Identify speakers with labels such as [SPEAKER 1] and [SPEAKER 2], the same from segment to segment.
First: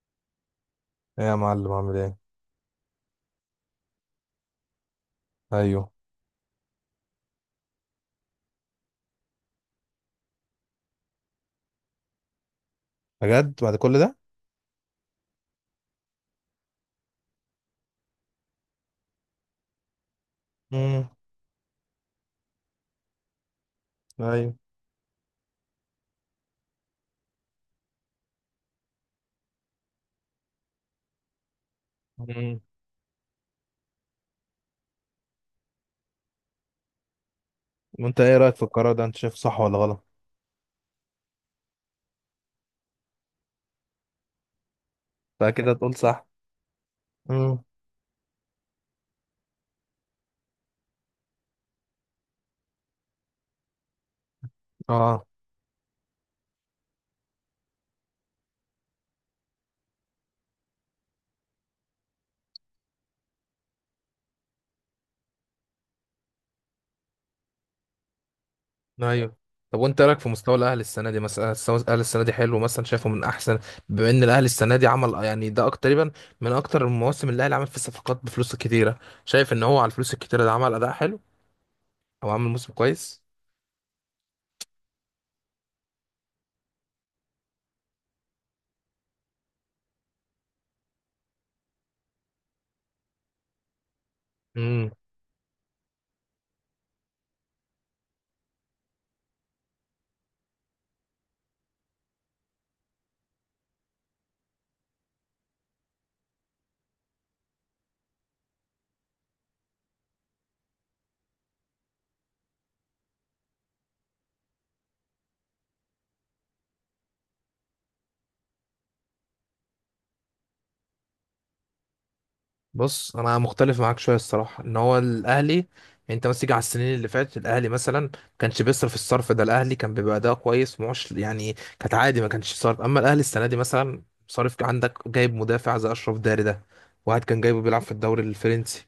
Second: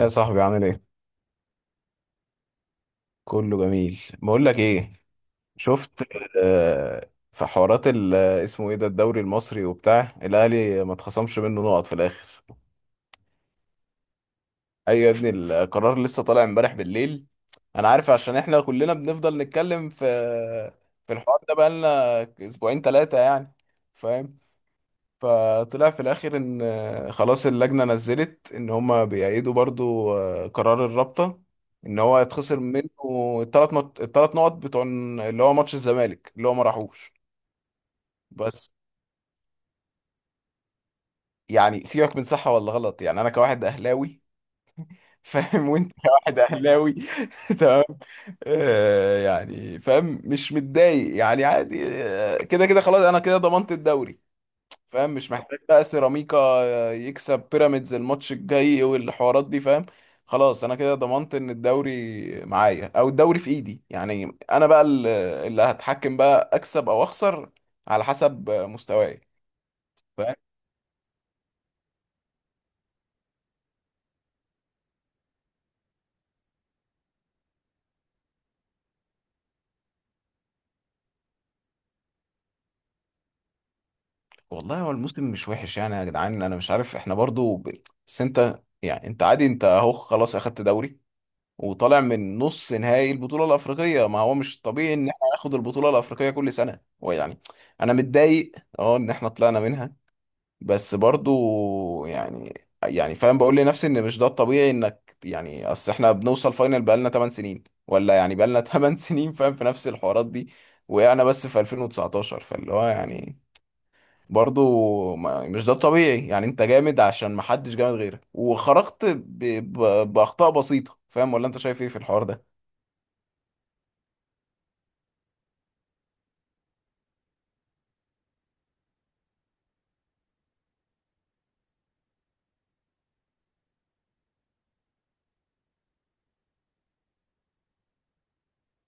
[SPEAKER 1] يا صاحبي، عامل ايه؟
[SPEAKER 2] ايه يا معلم، عامل ايه؟
[SPEAKER 1] كله جميل، بقول لك ايه،
[SPEAKER 2] ايوه.
[SPEAKER 1] شفت. في حوارات اسمه ايه ده، الدوري المصري وبتاع الاهلي ما اتخصمش منه نقط في الاخر.
[SPEAKER 2] بجد بعد كل ده؟
[SPEAKER 1] ايوه يا ابني، القرار لسه طالع امبارح بالليل. انا عارف، عشان احنا كلنا بنفضل نتكلم في
[SPEAKER 2] امم.
[SPEAKER 1] في الحوار ده بقالنا اسبوعين ثلاثة يعني، فاهم.
[SPEAKER 2] ايوه.
[SPEAKER 1] فطلع في الاخر ان خلاص اللجنه نزلت ان هما بيأيدوا برضو قرار الرابطه، ان هو يتخسر
[SPEAKER 2] امم.
[SPEAKER 1] منه الثلاث نقط، الثلاث نقط بتوع اللي هو ماتش الزمالك اللي هو ما راحوش.
[SPEAKER 2] وانت ايه رايك في
[SPEAKER 1] بس
[SPEAKER 2] القرار ده؟ انت شايفه صح ولا غلط؟
[SPEAKER 1] يعني سيبك من صح ولا غلط، يعني انا كواحد اهلاوي.
[SPEAKER 2] انت
[SPEAKER 1] فاهم،
[SPEAKER 2] كده
[SPEAKER 1] وانت
[SPEAKER 2] تقول صح.
[SPEAKER 1] كواحد اهلاوي.
[SPEAKER 2] امم.
[SPEAKER 1] تمام. يعني فاهم، مش متضايق يعني، عادي، كده كده خلاص، انا كده ضمنت الدوري، فاهم،
[SPEAKER 2] اه.
[SPEAKER 1] مش محتاج بقى سيراميكا يكسب بيراميدز الماتش الجاي والحوارات دي، فاهم. خلاص انا كده ضمنت ان الدوري معايا، او الدوري في ايدي، يعني انا بقى اللي هتحكم بقى اكسب او اخسر على حسب مستواي،
[SPEAKER 2] ايوه. طب وانت إيه رايك في
[SPEAKER 1] فاهم.
[SPEAKER 2] مستوى الاهلي السنه دي؟ مثلا مستوى الاهلي السنه دي حلو؟ مثلا شايفه من احسن، بما ان الاهلي السنه دي عمل يعني ده اكتر تقريبا، من اكتر المواسم اللي الاهلي عمل فيه صفقات بفلوس كتيره. شايف ان هو على الفلوس الكتيره ده عمل اداء حلو او عمل موسم كويس؟
[SPEAKER 1] والله هو الموسم مش وحش يعني، يا جدعان انا مش عارف، احنا برضو بس انت يعني، انت عادي، انت اهو خلاص اخدت دوري وطالع من نص نهائي البطولة الأفريقية. ما هو مش طبيعي إن احنا ناخد البطولة الأفريقية كل سنة، ويعني أنا متضايق، أه إن احنا طلعنا منها، بس برضو يعني فاهم، بقول لنفسي إن مش ده الطبيعي إنك يعني، أصل احنا بنوصل فاينل بقالنا 8 سنين، ولا يعني بقالنا 8 سنين، فاهم، في نفس الحوارات دي. وقعنا بس في 2019، فاللي هو يعني، برضو مش ده الطبيعي يعني، انت جامد عشان محدش جامد غيرك، وخرجت بأخطاء بسيطة، فاهم، ولا انت شايف ايه في الحوار ده.
[SPEAKER 2] بص، انا مختلف معاك شويه الصراحه. ان هو الاهلي يعني انت بس تيجي على السنين اللي فاتت، الاهلي مثلا ما كانش بيصرف الصرف ده. الاهلي كان بيبقى اداء كويس معش يعني، كانت عادي ما كانش صرف. اما الاهلي السنه دي مثلا صارف. عندك جايب مدافع زي اشرف داري ده، واحد كان جايبه بيلعب في الدوري الفرنسي.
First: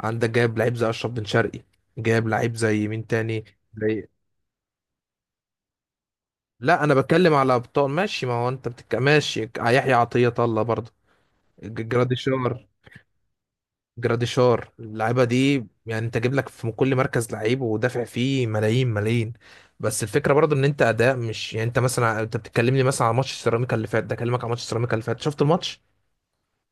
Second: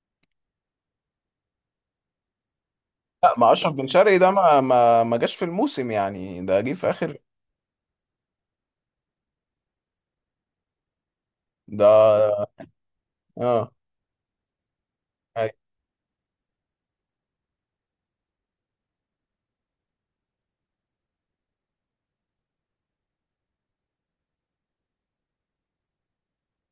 [SPEAKER 2] عندك جايب لعيب زي اشرف بن شرقي، جايب لعيب زي مين
[SPEAKER 1] لا،
[SPEAKER 2] تاني،
[SPEAKER 1] ما اشرف بن
[SPEAKER 2] زي،
[SPEAKER 1] شرقي ده ما جاش في الموسم يعني، ده جه
[SPEAKER 2] لا
[SPEAKER 1] في
[SPEAKER 2] انا
[SPEAKER 1] اخر.
[SPEAKER 2] بتكلم على ابطال. ماشي، ما هو انت بتك... ماشي، يحيى عطيه الله برضه،
[SPEAKER 1] ده،
[SPEAKER 2] جراديشار.
[SPEAKER 1] اه.
[SPEAKER 2] جراديشار، اللعيبه
[SPEAKER 1] أي.
[SPEAKER 2] دي يعني انت جايب لك في كل مركز لعيب ودافع فيه ملايين ملايين. بس الفكره برضو ان انت اداء مش يعني، انت مثلا انت بتتكلمني مثلا على ماتش سيراميكا اللي فات، ده اكلمك على ماتش سيراميكا اللي فات. شفت الماتش؟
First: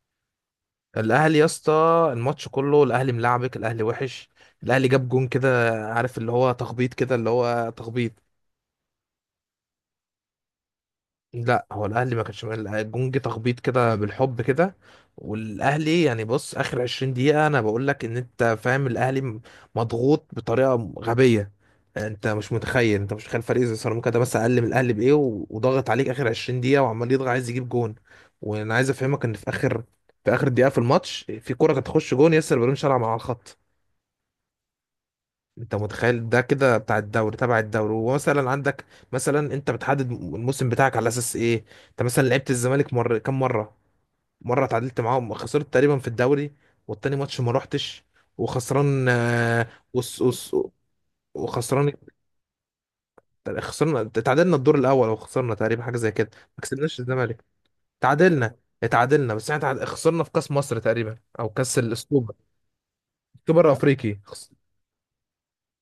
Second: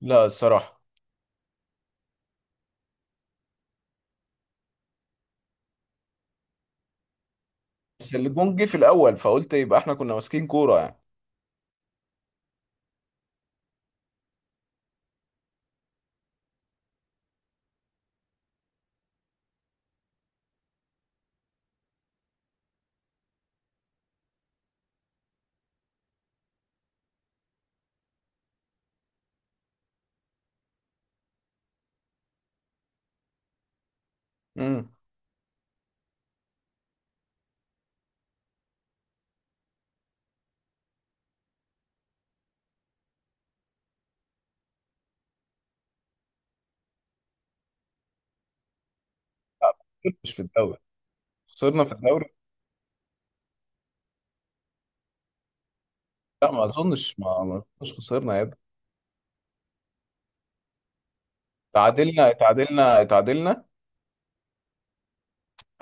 [SPEAKER 1] لا الصراحه.
[SPEAKER 2] الاهلي يا اسطى الماتش كله، الاهلي ملعبك، الاهلي وحش. الاهلي جاب جون كده، عارف اللي هو تخبيط كده، اللي هو تخبيط.
[SPEAKER 1] بس الجون جه في الاول، فقلت يبقى احنا كنا ماسكين كوره يعني.
[SPEAKER 2] لا هو الاهلي ما كانش الجونج تخبيط كده بالحب كده. والاهلي يعني بص، اخر 20 دقيقه انا بقول لك ان انت فاهم الاهلي مضغوط بطريقه غبيه. انت مش متخيل، انت مش متخيل فريق زي سيراميكا ده بس اقل من الاهلي بايه وضغط عليك اخر 20 دقيقه وعمال يضغط عايز يجيب جون. وانا عايز افهمك ان في اخر دقيقه في الماتش في كره كانت تخش جون ياسر بن شرع مع الخط.
[SPEAKER 1] امم.
[SPEAKER 2] انت متخيل ده كده بتاع الدوري تبع الدوري؟ ومثلا عندك، مثلا انت بتحدد الموسم بتاعك على اساس ايه؟ انت مثلا لعبت الزمالك مره كم مره؟ مره اتعادلت معاهم، خسرت تقريبا في الدوري، والتاني ماتش ما روحتش وخسران، وس
[SPEAKER 1] مش في
[SPEAKER 2] وس،
[SPEAKER 1] الدوري، خسرنا في
[SPEAKER 2] وخسران.
[SPEAKER 1] الدوري.
[SPEAKER 2] خسرنا اتعادلنا الدور الاول او خسرنا تقريبا، حاجه زي كده.
[SPEAKER 1] لا
[SPEAKER 2] ما
[SPEAKER 1] ما
[SPEAKER 2] كسبناش
[SPEAKER 1] اظنش،
[SPEAKER 2] الزمالك،
[SPEAKER 1] خسرنا يا
[SPEAKER 2] اتعادلنا،
[SPEAKER 1] ابني.
[SPEAKER 2] اتعادلنا. بس احنا خسرنا في كاس مصر تقريبا او كاس
[SPEAKER 1] تعادلنا،
[SPEAKER 2] السوبر،
[SPEAKER 1] تعادلنا، تعادلنا.
[SPEAKER 2] السوبر الافريقي.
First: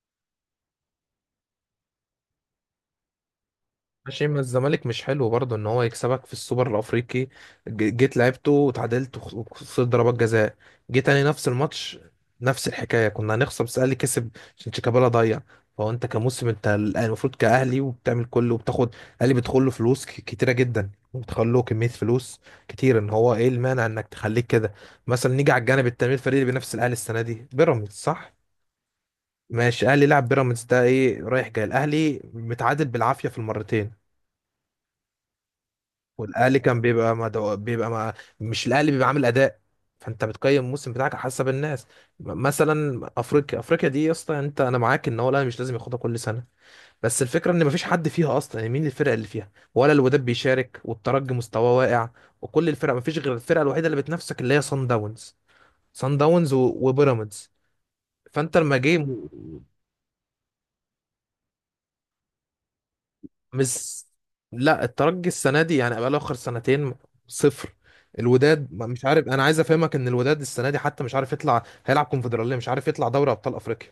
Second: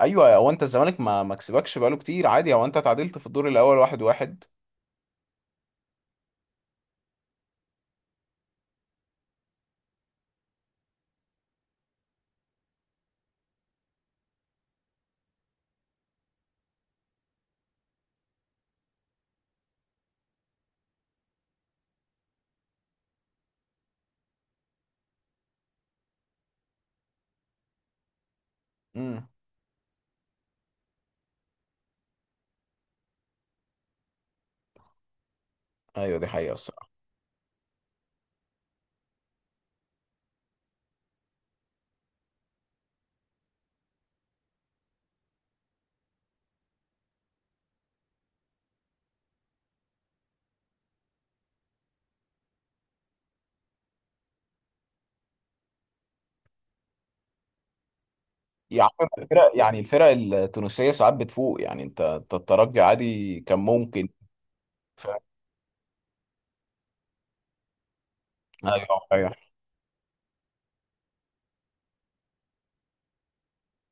[SPEAKER 1] ايوه، هو انت الزمالك ما كسبكش بقاله كتير، عادي، هو انت تعادلت في الدور الاول واحد
[SPEAKER 2] ماشي، ما
[SPEAKER 1] واحد.
[SPEAKER 2] الزمالك مش حلو برضه ان هو يكسبك في السوبر الافريقي. جيت لعبته وتعادلت وخسرت ضربات جزاء. جيت تاني نفس الماتش، نفس الحكايه كنا هنخسر، بس الاهلي كسب عشان شيكابالا ضيع. فهو انت كموسم، انت المفروض كاهلي وبتعمل كله وبتاخد. الاهلي بيدخل له فلوس كتيره جدا وبتخلوا له كميه فلوس كتير. ان هو ايه المانع انك تخليك كده؟ مثلا نيجي على الجانب التاني، الفريق اللي بينافس الاهلي السنه دي بيراميدز صح؟
[SPEAKER 1] امم.
[SPEAKER 2] ماشي، الاهلي لعب بيراميدز ده ايه رايح جاي، الاهلي متعادل بالعافيه في المرتين.
[SPEAKER 1] ايوه، دي حقيقه
[SPEAKER 2] والاهلي كان
[SPEAKER 1] الصراحه.
[SPEAKER 2] بيبقى ما دو... بيبقى ما... مش الاهلي بيبقى عامل اداء. فانت بتقيم الموسم بتاعك على حسب الناس. مثلا افريقيا، افريقيا دي يا اسطى، انت انا معاك ان هو الاهلي مش لازم ياخدها كل سنه. بس الفكره ان مفيش حد فيها اصلا يعني، مين الفرق اللي فيها؟ ولا الوداد بيشارك والترجي مستواه واقع، وكل الفرق مفيش غير الفرقه الوحيده اللي بتنافسك اللي هي صن داونز، صن داونز و... وبيراميدز. فانت لما
[SPEAKER 1] يعني
[SPEAKER 2] جه،
[SPEAKER 1] الفرق، يعني الفرق التونسيه ساعات بتفوق يعني، أنت الترجي عادي كان
[SPEAKER 2] مش،
[SPEAKER 1] ممكن.
[SPEAKER 2] لا الترجي السنه دي يعني بقاله اخر سنتين صفر. الوداد
[SPEAKER 1] ايوه،
[SPEAKER 2] مش عارف،
[SPEAKER 1] ايوه،
[SPEAKER 2] انا عايز افهمك ان الوداد السنه دي حتى مش عارف يطلع هيلعب كونفدراليه، مش عارف يطلع دوري ابطال افريقيا.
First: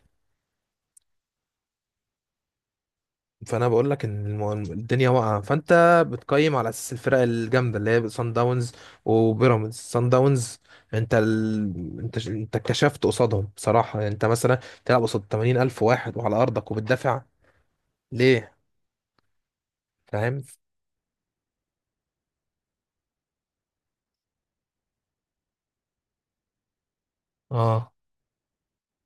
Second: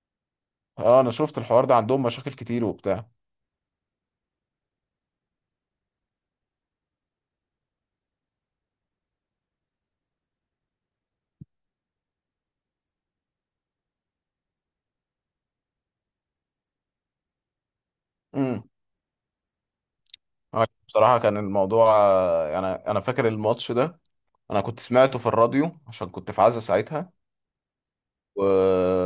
[SPEAKER 1] اه، انا شفت الحوار ده، عندهم مشاكل كتير وبتاع.
[SPEAKER 2] فانا بقول لك ان الدنيا واقعه. فانت بتقيم على اساس الفرق الجامده اللي هي سان داونز وبيراميدز، سان داونز. انت ال... انت انت اتكشفت قصادهم بصراحه يعني. انت مثلا تلعب قصاد 80000 واحد وعلى ارضك وبتدافع ليه؟
[SPEAKER 1] امم.
[SPEAKER 2] فاهم.
[SPEAKER 1] أيوة، بصراحه كان الموضوع يعني انا فاكر الماتش ده، انا كنت سمعته في الراديو عشان كنت في عزا ساعتها.
[SPEAKER 2] اه
[SPEAKER 1] و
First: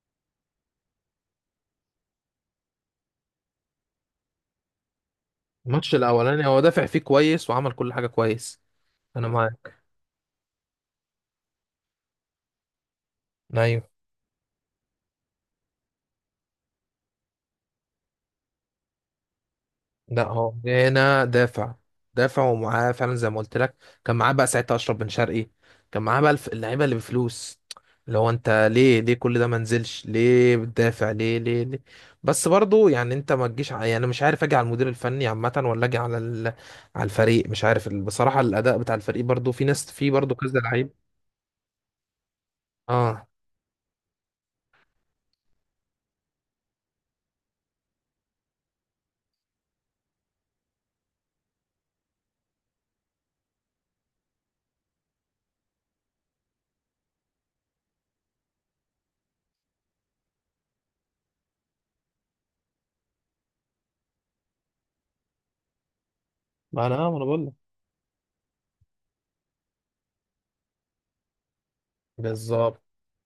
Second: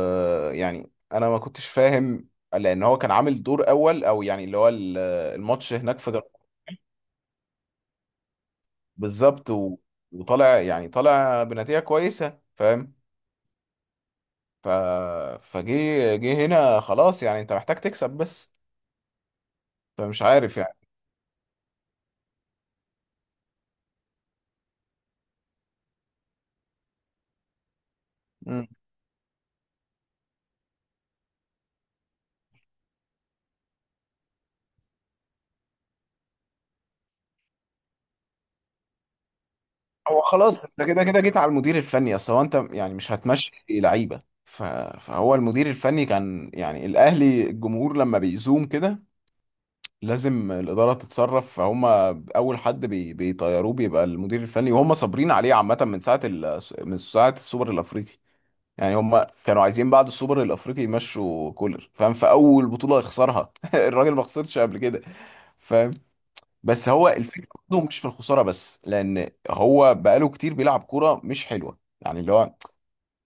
[SPEAKER 1] يعني انا ما كنتش فاهم، لان هو كان عامل دور اول، او يعني اللي هو الماتش
[SPEAKER 2] الماتش
[SPEAKER 1] هناك
[SPEAKER 2] الاولاني هو دافع فيه كويس وعمل كل حاجه كويس. انا
[SPEAKER 1] بالظبط
[SPEAKER 2] معاك.
[SPEAKER 1] وطالع، يعني طالع بنتيجه كويسه، فاهم.
[SPEAKER 2] ايوه.
[SPEAKER 1] ف... فجه جه هنا، خلاص يعني، انت محتاج تكسب بس، فمش
[SPEAKER 2] لا هو
[SPEAKER 1] عارف
[SPEAKER 2] هنا دافع، دافع ومعاه فعلا زي ما قلت لك، كان معاه بقى ساعتها اشرف بن شرقي، كان معاه بقى اللعيبه اللي بفلوس، اللي هو انت
[SPEAKER 1] يعني.
[SPEAKER 2] ليه ليه كل ده؟ ما نزلش ليه؟ بتدافع ليه ليه ليه؟ بس برضو يعني انت ما تجيش ع- يعني مش عارف اجي على المدير الفني عامه ولا اجي على ال... على الفريق، مش عارف بصراحه الاداء بتاع الفريق برضو، في ناس، في
[SPEAKER 1] هو
[SPEAKER 2] برضو كذا
[SPEAKER 1] خلاص انت
[SPEAKER 2] لعيب.
[SPEAKER 1] كده كده جيت على المدير الفني، اصل هو انت يعني مش
[SPEAKER 2] اه.
[SPEAKER 1] هتمشي لعيبه، فهو المدير الفني كان يعني، الاهلي الجمهور لما بيزوم كده لازم الاداره تتصرف، فهم اول حد بيطيروه بيبقى المدير الفني، وهم صابرين عليه عامه من من ساعه السوبر الافريقي، يعني هم كانوا عايزين بعد السوبر الافريقي يمشوا كولر، فاهم، في اول بطوله يخسرها. الراجل ما خسرش قبل كده، فاهم.
[SPEAKER 2] ما
[SPEAKER 1] بس
[SPEAKER 2] انا
[SPEAKER 1] هو
[SPEAKER 2] ما انا بقول
[SPEAKER 1] الفكره
[SPEAKER 2] لك.
[SPEAKER 1] برضه مش في الخساره بس، لان هو بقاله كتير بيلعب كوره مش حلوه يعني، اللي هو
[SPEAKER 2] بالظبط.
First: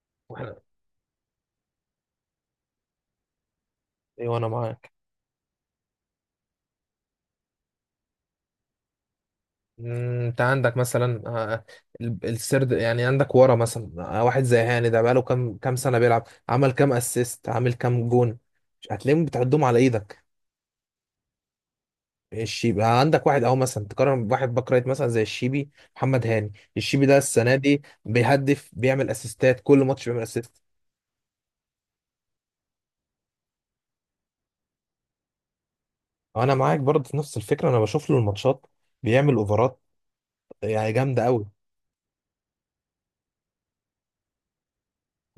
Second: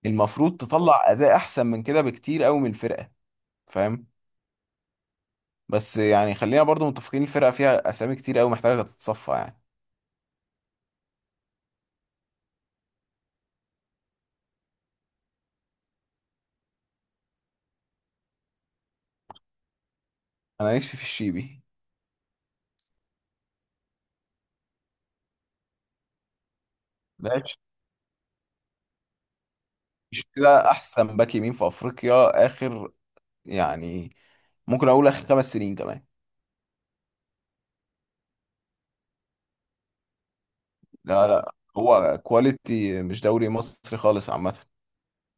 [SPEAKER 1] المفروض
[SPEAKER 2] واحنا،
[SPEAKER 1] تطلع اداء احسن من كده بكتير قوي من الفرقه، فاهم.
[SPEAKER 2] ايوه انا معاك.
[SPEAKER 1] بس يعني خلينا برضه متفقين، الفرقه فيها اسامي كتير قوي محتاجه تتصفى يعني.
[SPEAKER 2] انت عندك مثلا، السرد يعني، عندك ورا مثلا، واحد زي هاني ده بقاله كام سنه بيلعب؟ عمل كام اسيست؟ عامل كام جون؟ مش هتلاقيهم، بتعدهم على ايدك.
[SPEAKER 1] انا نفسي في الشيبي،
[SPEAKER 2] مش يبقى عندك واحد اهو مثلا تقارن بواحد باك رايت مثلا زي الشيبي؟ محمد هاني الشيبي ده
[SPEAKER 1] ده
[SPEAKER 2] السنه دي بيهدف، بيعمل اسيستات، كل ماتش بيعمل
[SPEAKER 1] مش
[SPEAKER 2] اسيست.
[SPEAKER 1] كده احسن باك يمين في افريقيا، اخر يعني، ممكن اقول اخر 5 سنين كمان.
[SPEAKER 2] انا معاك برضه في نفس الفكره، انا بشوف له الماتشات بيعمل اوفرات يعني جامده
[SPEAKER 1] لا
[SPEAKER 2] قوي.
[SPEAKER 1] لا، هو كواليتي، مش دوري مصري خالص عامه،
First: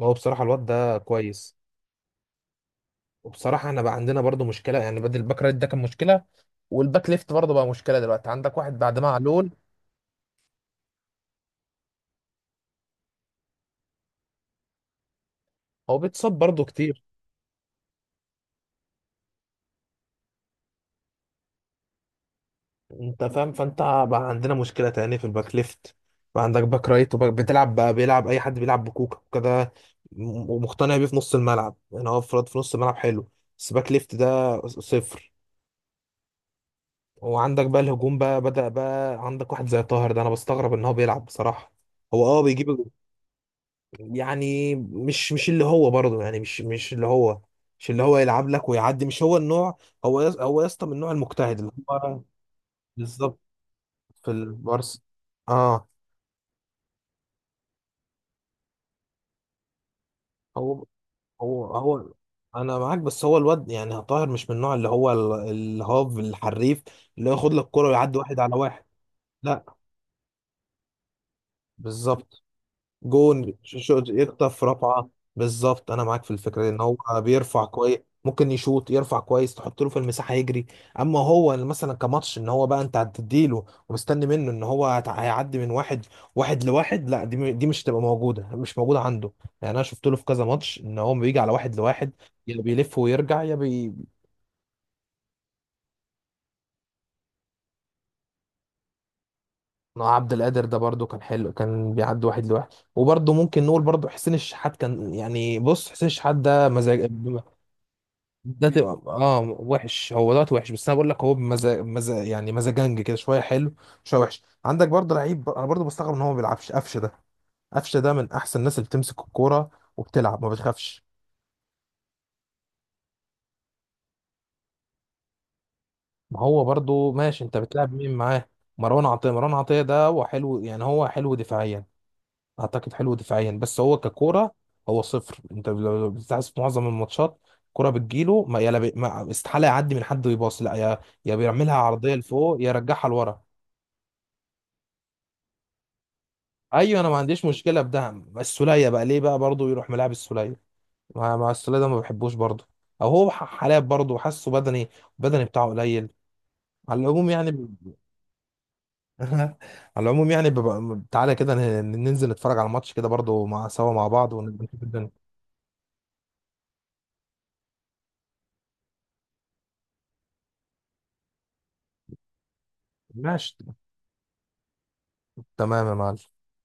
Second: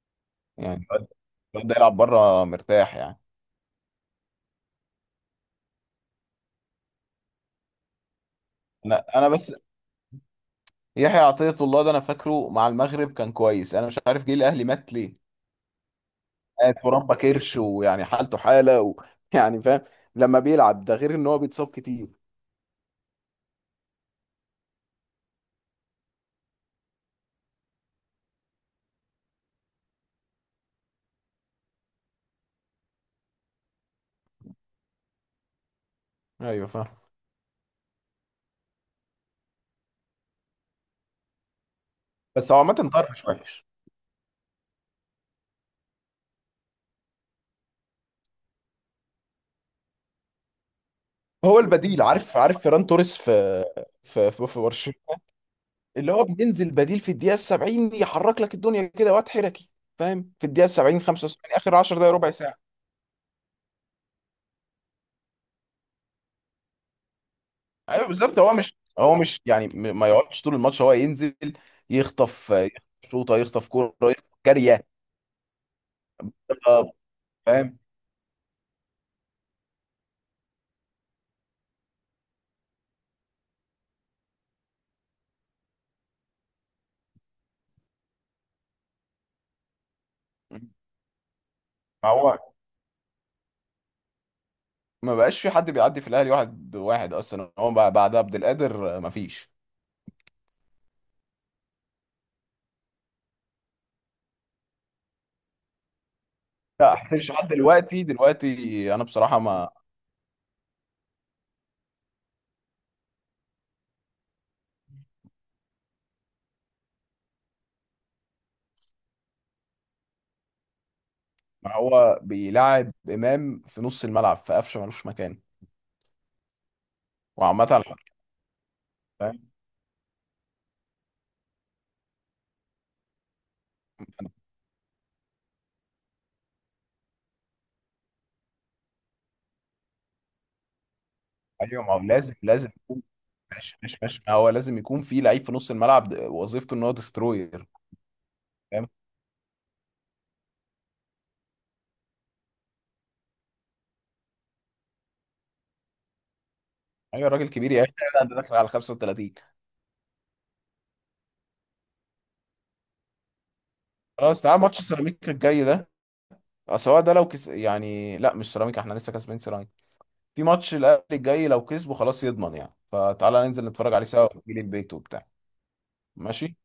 [SPEAKER 2] هو بصراحه الواد
[SPEAKER 1] يعني
[SPEAKER 2] ده
[SPEAKER 1] الواد
[SPEAKER 2] كويس.
[SPEAKER 1] الواد ده يلعب بره مرتاح يعني.
[SPEAKER 2] وبصراحة احنا بقى عندنا برضو مشكلة يعني، بدل الباك رايت ده كان مشكلة، والباك ليفت برضو بقى مشكلة دلوقتي. عندك واحد بعد
[SPEAKER 1] انا
[SPEAKER 2] ما
[SPEAKER 1] انا
[SPEAKER 2] علول،
[SPEAKER 1] بس يحيى عطية الله ده انا فاكره مع المغرب كان كويس، انا مش عارف جه الاهلي مات ليه.
[SPEAKER 2] هو بيتصاب برضو كتير.
[SPEAKER 1] ترامبا كرش، ويعني حالته حاله يعني فاهم، لما بيلعب ده غير ان هو بيتصاب كتير.
[SPEAKER 2] انت فاهم، فانت بقى عندنا مشكلة تاني في الباك ليفت. بقى عندك باك رايت وباك، بتلعب بقى بيلعب اي حد، بيلعب بكوكا كده. ومقتنع بيه في نص الملعب يعني، هو افراد في نص الملعب حلو، بس باك ليفت ده صفر.
[SPEAKER 1] ايوه فاهم.
[SPEAKER 2] وعندك بقى الهجوم بقى، بدأ بقى عندك واحد زي طاهر ده انا بستغرب ان هو بيلعب بصراحة. هو اه
[SPEAKER 1] بس هو
[SPEAKER 2] بيجيب
[SPEAKER 1] عامة طاهر مش وحش،
[SPEAKER 2] يعني، مش اللي هو برضه يعني، مش اللي هو، مش اللي هو يلعب لك ويعدي، مش هو النوع. هو يس، هو يا اسطى من النوع المجتهد
[SPEAKER 1] هو
[SPEAKER 2] اللي
[SPEAKER 1] البديل،
[SPEAKER 2] هو،
[SPEAKER 1] عارف فيران توريس
[SPEAKER 2] بالظبط،
[SPEAKER 1] في
[SPEAKER 2] في
[SPEAKER 1] في برشلونة،
[SPEAKER 2] البارس. اه.
[SPEAKER 1] اللي هو بينزل بديل في الدقيقة 70، يحرك لك الدنيا كده، وقت حركي، فاهم، في الدقيقة
[SPEAKER 2] هو
[SPEAKER 1] 70، 75،
[SPEAKER 2] هو
[SPEAKER 1] اخر 10
[SPEAKER 2] هو
[SPEAKER 1] دقايق، ربع ساعة.
[SPEAKER 2] انا معاك. بس هو الواد يعني طاهر مش من النوع اللي هو الهاف الحريف، اللي هو ياخد لك كرة
[SPEAKER 1] ايوه
[SPEAKER 2] ويعدي
[SPEAKER 1] بالظبط،
[SPEAKER 2] واحد
[SPEAKER 1] هو
[SPEAKER 2] على
[SPEAKER 1] مش
[SPEAKER 2] واحد.
[SPEAKER 1] هو مش
[SPEAKER 2] لا،
[SPEAKER 1] يعني ما يقعدش طول الماتش، هو ينزل
[SPEAKER 2] بالظبط.
[SPEAKER 1] يخطف، يخطف شوطه،
[SPEAKER 2] جون
[SPEAKER 1] يخطف كوره، يخطف
[SPEAKER 2] يخطف
[SPEAKER 1] كاريه.
[SPEAKER 2] رفعه. بالظبط، انا معاك في الفكره دي ان
[SPEAKER 1] آه،
[SPEAKER 2] هو بيرفع
[SPEAKER 1] فاهم.
[SPEAKER 2] كويس، ممكن يشوط، يرفع كويس، تحط له في المساحه يجري. اما هو اللي مثلا كماتش ان هو بقى انت هتديله ومستني منه ان هو هيعدي من واحد، واحد لواحد، لا دي دي مش تبقى موجوده، مش موجوده عنده يعني. انا شفت له في كذا ماتش ان هو بيجي على واحد
[SPEAKER 1] ما
[SPEAKER 2] لواحد،
[SPEAKER 1] هو
[SPEAKER 2] يا بيلف ويرجع يا بي.
[SPEAKER 1] ما بقاش في حد بيعدي في الاهلي واحد واحد اصلا، هو بقى بعد عبد القادر، ما فيش.
[SPEAKER 2] عبد القادر ده برده كان حلو، كان بيعدي واحد لواحد. وبرده ممكن نقول برده حسين الشحات كان، يعني بص حسين الشحات ده
[SPEAKER 1] لا
[SPEAKER 2] مزاج.
[SPEAKER 1] حسين شحات دلوقتي،
[SPEAKER 2] ده تبقى
[SPEAKER 1] دلوقتي انا
[SPEAKER 2] اه
[SPEAKER 1] بصراحه ما.
[SPEAKER 2] وحش، هو دلوقتي وحش، بس انا بقول لك هو بمزاج، مزاج يعني، مزاجنج كده، شويه حلو شويه وحش. عندك برضه لعيب انا برضه بستغرب ان هو ما بيلعبش، قفشه ده. قفشه ده من احسن الناس اللي بتمسك الكوره وبتلعب ما بتخافش.
[SPEAKER 1] ما هو بيلعب امام في نص الملعب، في قفشه ملوش مكان،
[SPEAKER 2] ما هو برضه ماشي، انت
[SPEAKER 1] وعامه
[SPEAKER 2] بتلعب
[SPEAKER 1] الحر،
[SPEAKER 2] مين معاه؟ مروان عطيه،
[SPEAKER 1] فاهم.
[SPEAKER 2] مروان عطيه ده هو حلو يعني، هو حلو دفاعيا. اعتقد حلو دفاعيا، بس هو ككوره، هو صفر. انت لو بتلاحظ في معظم الماتشات، الكوره بتجيله ما يلا بي... ما استحاله يعدي من حد ويباص، لا يا بيعملها
[SPEAKER 1] ايوه ما هو
[SPEAKER 2] عرضيه
[SPEAKER 1] لازم
[SPEAKER 2] لفوق يا
[SPEAKER 1] لازم يكون،
[SPEAKER 2] يرجعها لورا.
[SPEAKER 1] ماشي ماشي ماشي، ما هو لازم يكون في لعيب في نص الملعب، وظيفته ان هو
[SPEAKER 2] ايوه، انا ما عنديش
[SPEAKER 1] ديستروير،
[SPEAKER 2] مشكله بدعم السوليه،
[SPEAKER 1] فاهم.
[SPEAKER 2] بقى ليه بقى برضه يروح ملاعب السوليه؟ مع السوليه ده ما بحبوش برضه. او هو حالات برضه حاسه بدني، بدني بتاعه قليل. على
[SPEAKER 1] ايوه
[SPEAKER 2] العموم
[SPEAKER 1] الراجل
[SPEAKER 2] يعني
[SPEAKER 1] كبير يا اخي،
[SPEAKER 2] ب...
[SPEAKER 1] لا ده داخل على 35.
[SPEAKER 2] على العموم يعني ببقى... تعالى كده ننزل نتفرج على الماتش كده برضه مع سوا مع بعض
[SPEAKER 1] خلاص، تعال ماتش
[SPEAKER 2] ونشوف الدنيا.
[SPEAKER 1] سيراميكا الجاي ده سواء، ده يعني لا مش سيراميكا، احنا لسه كسبين سيراميكا، في ماتش الاهلي الجاي لو كسبه خلاص يضمن يعني، فتعالى
[SPEAKER 2] ماشي،
[SPEAKER 1] ننزل نتفرج عليه سوا، ونجيلي البيت وبتاع.
[SPEAKER 2] تمام يا معلم،
[SPEAKER 1] ماشي.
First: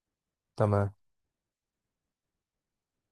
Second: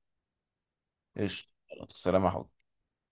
[SPEAKER 2] تمام.
[SPEAKER 1] ايش خلاص، سلام يا حبيبي.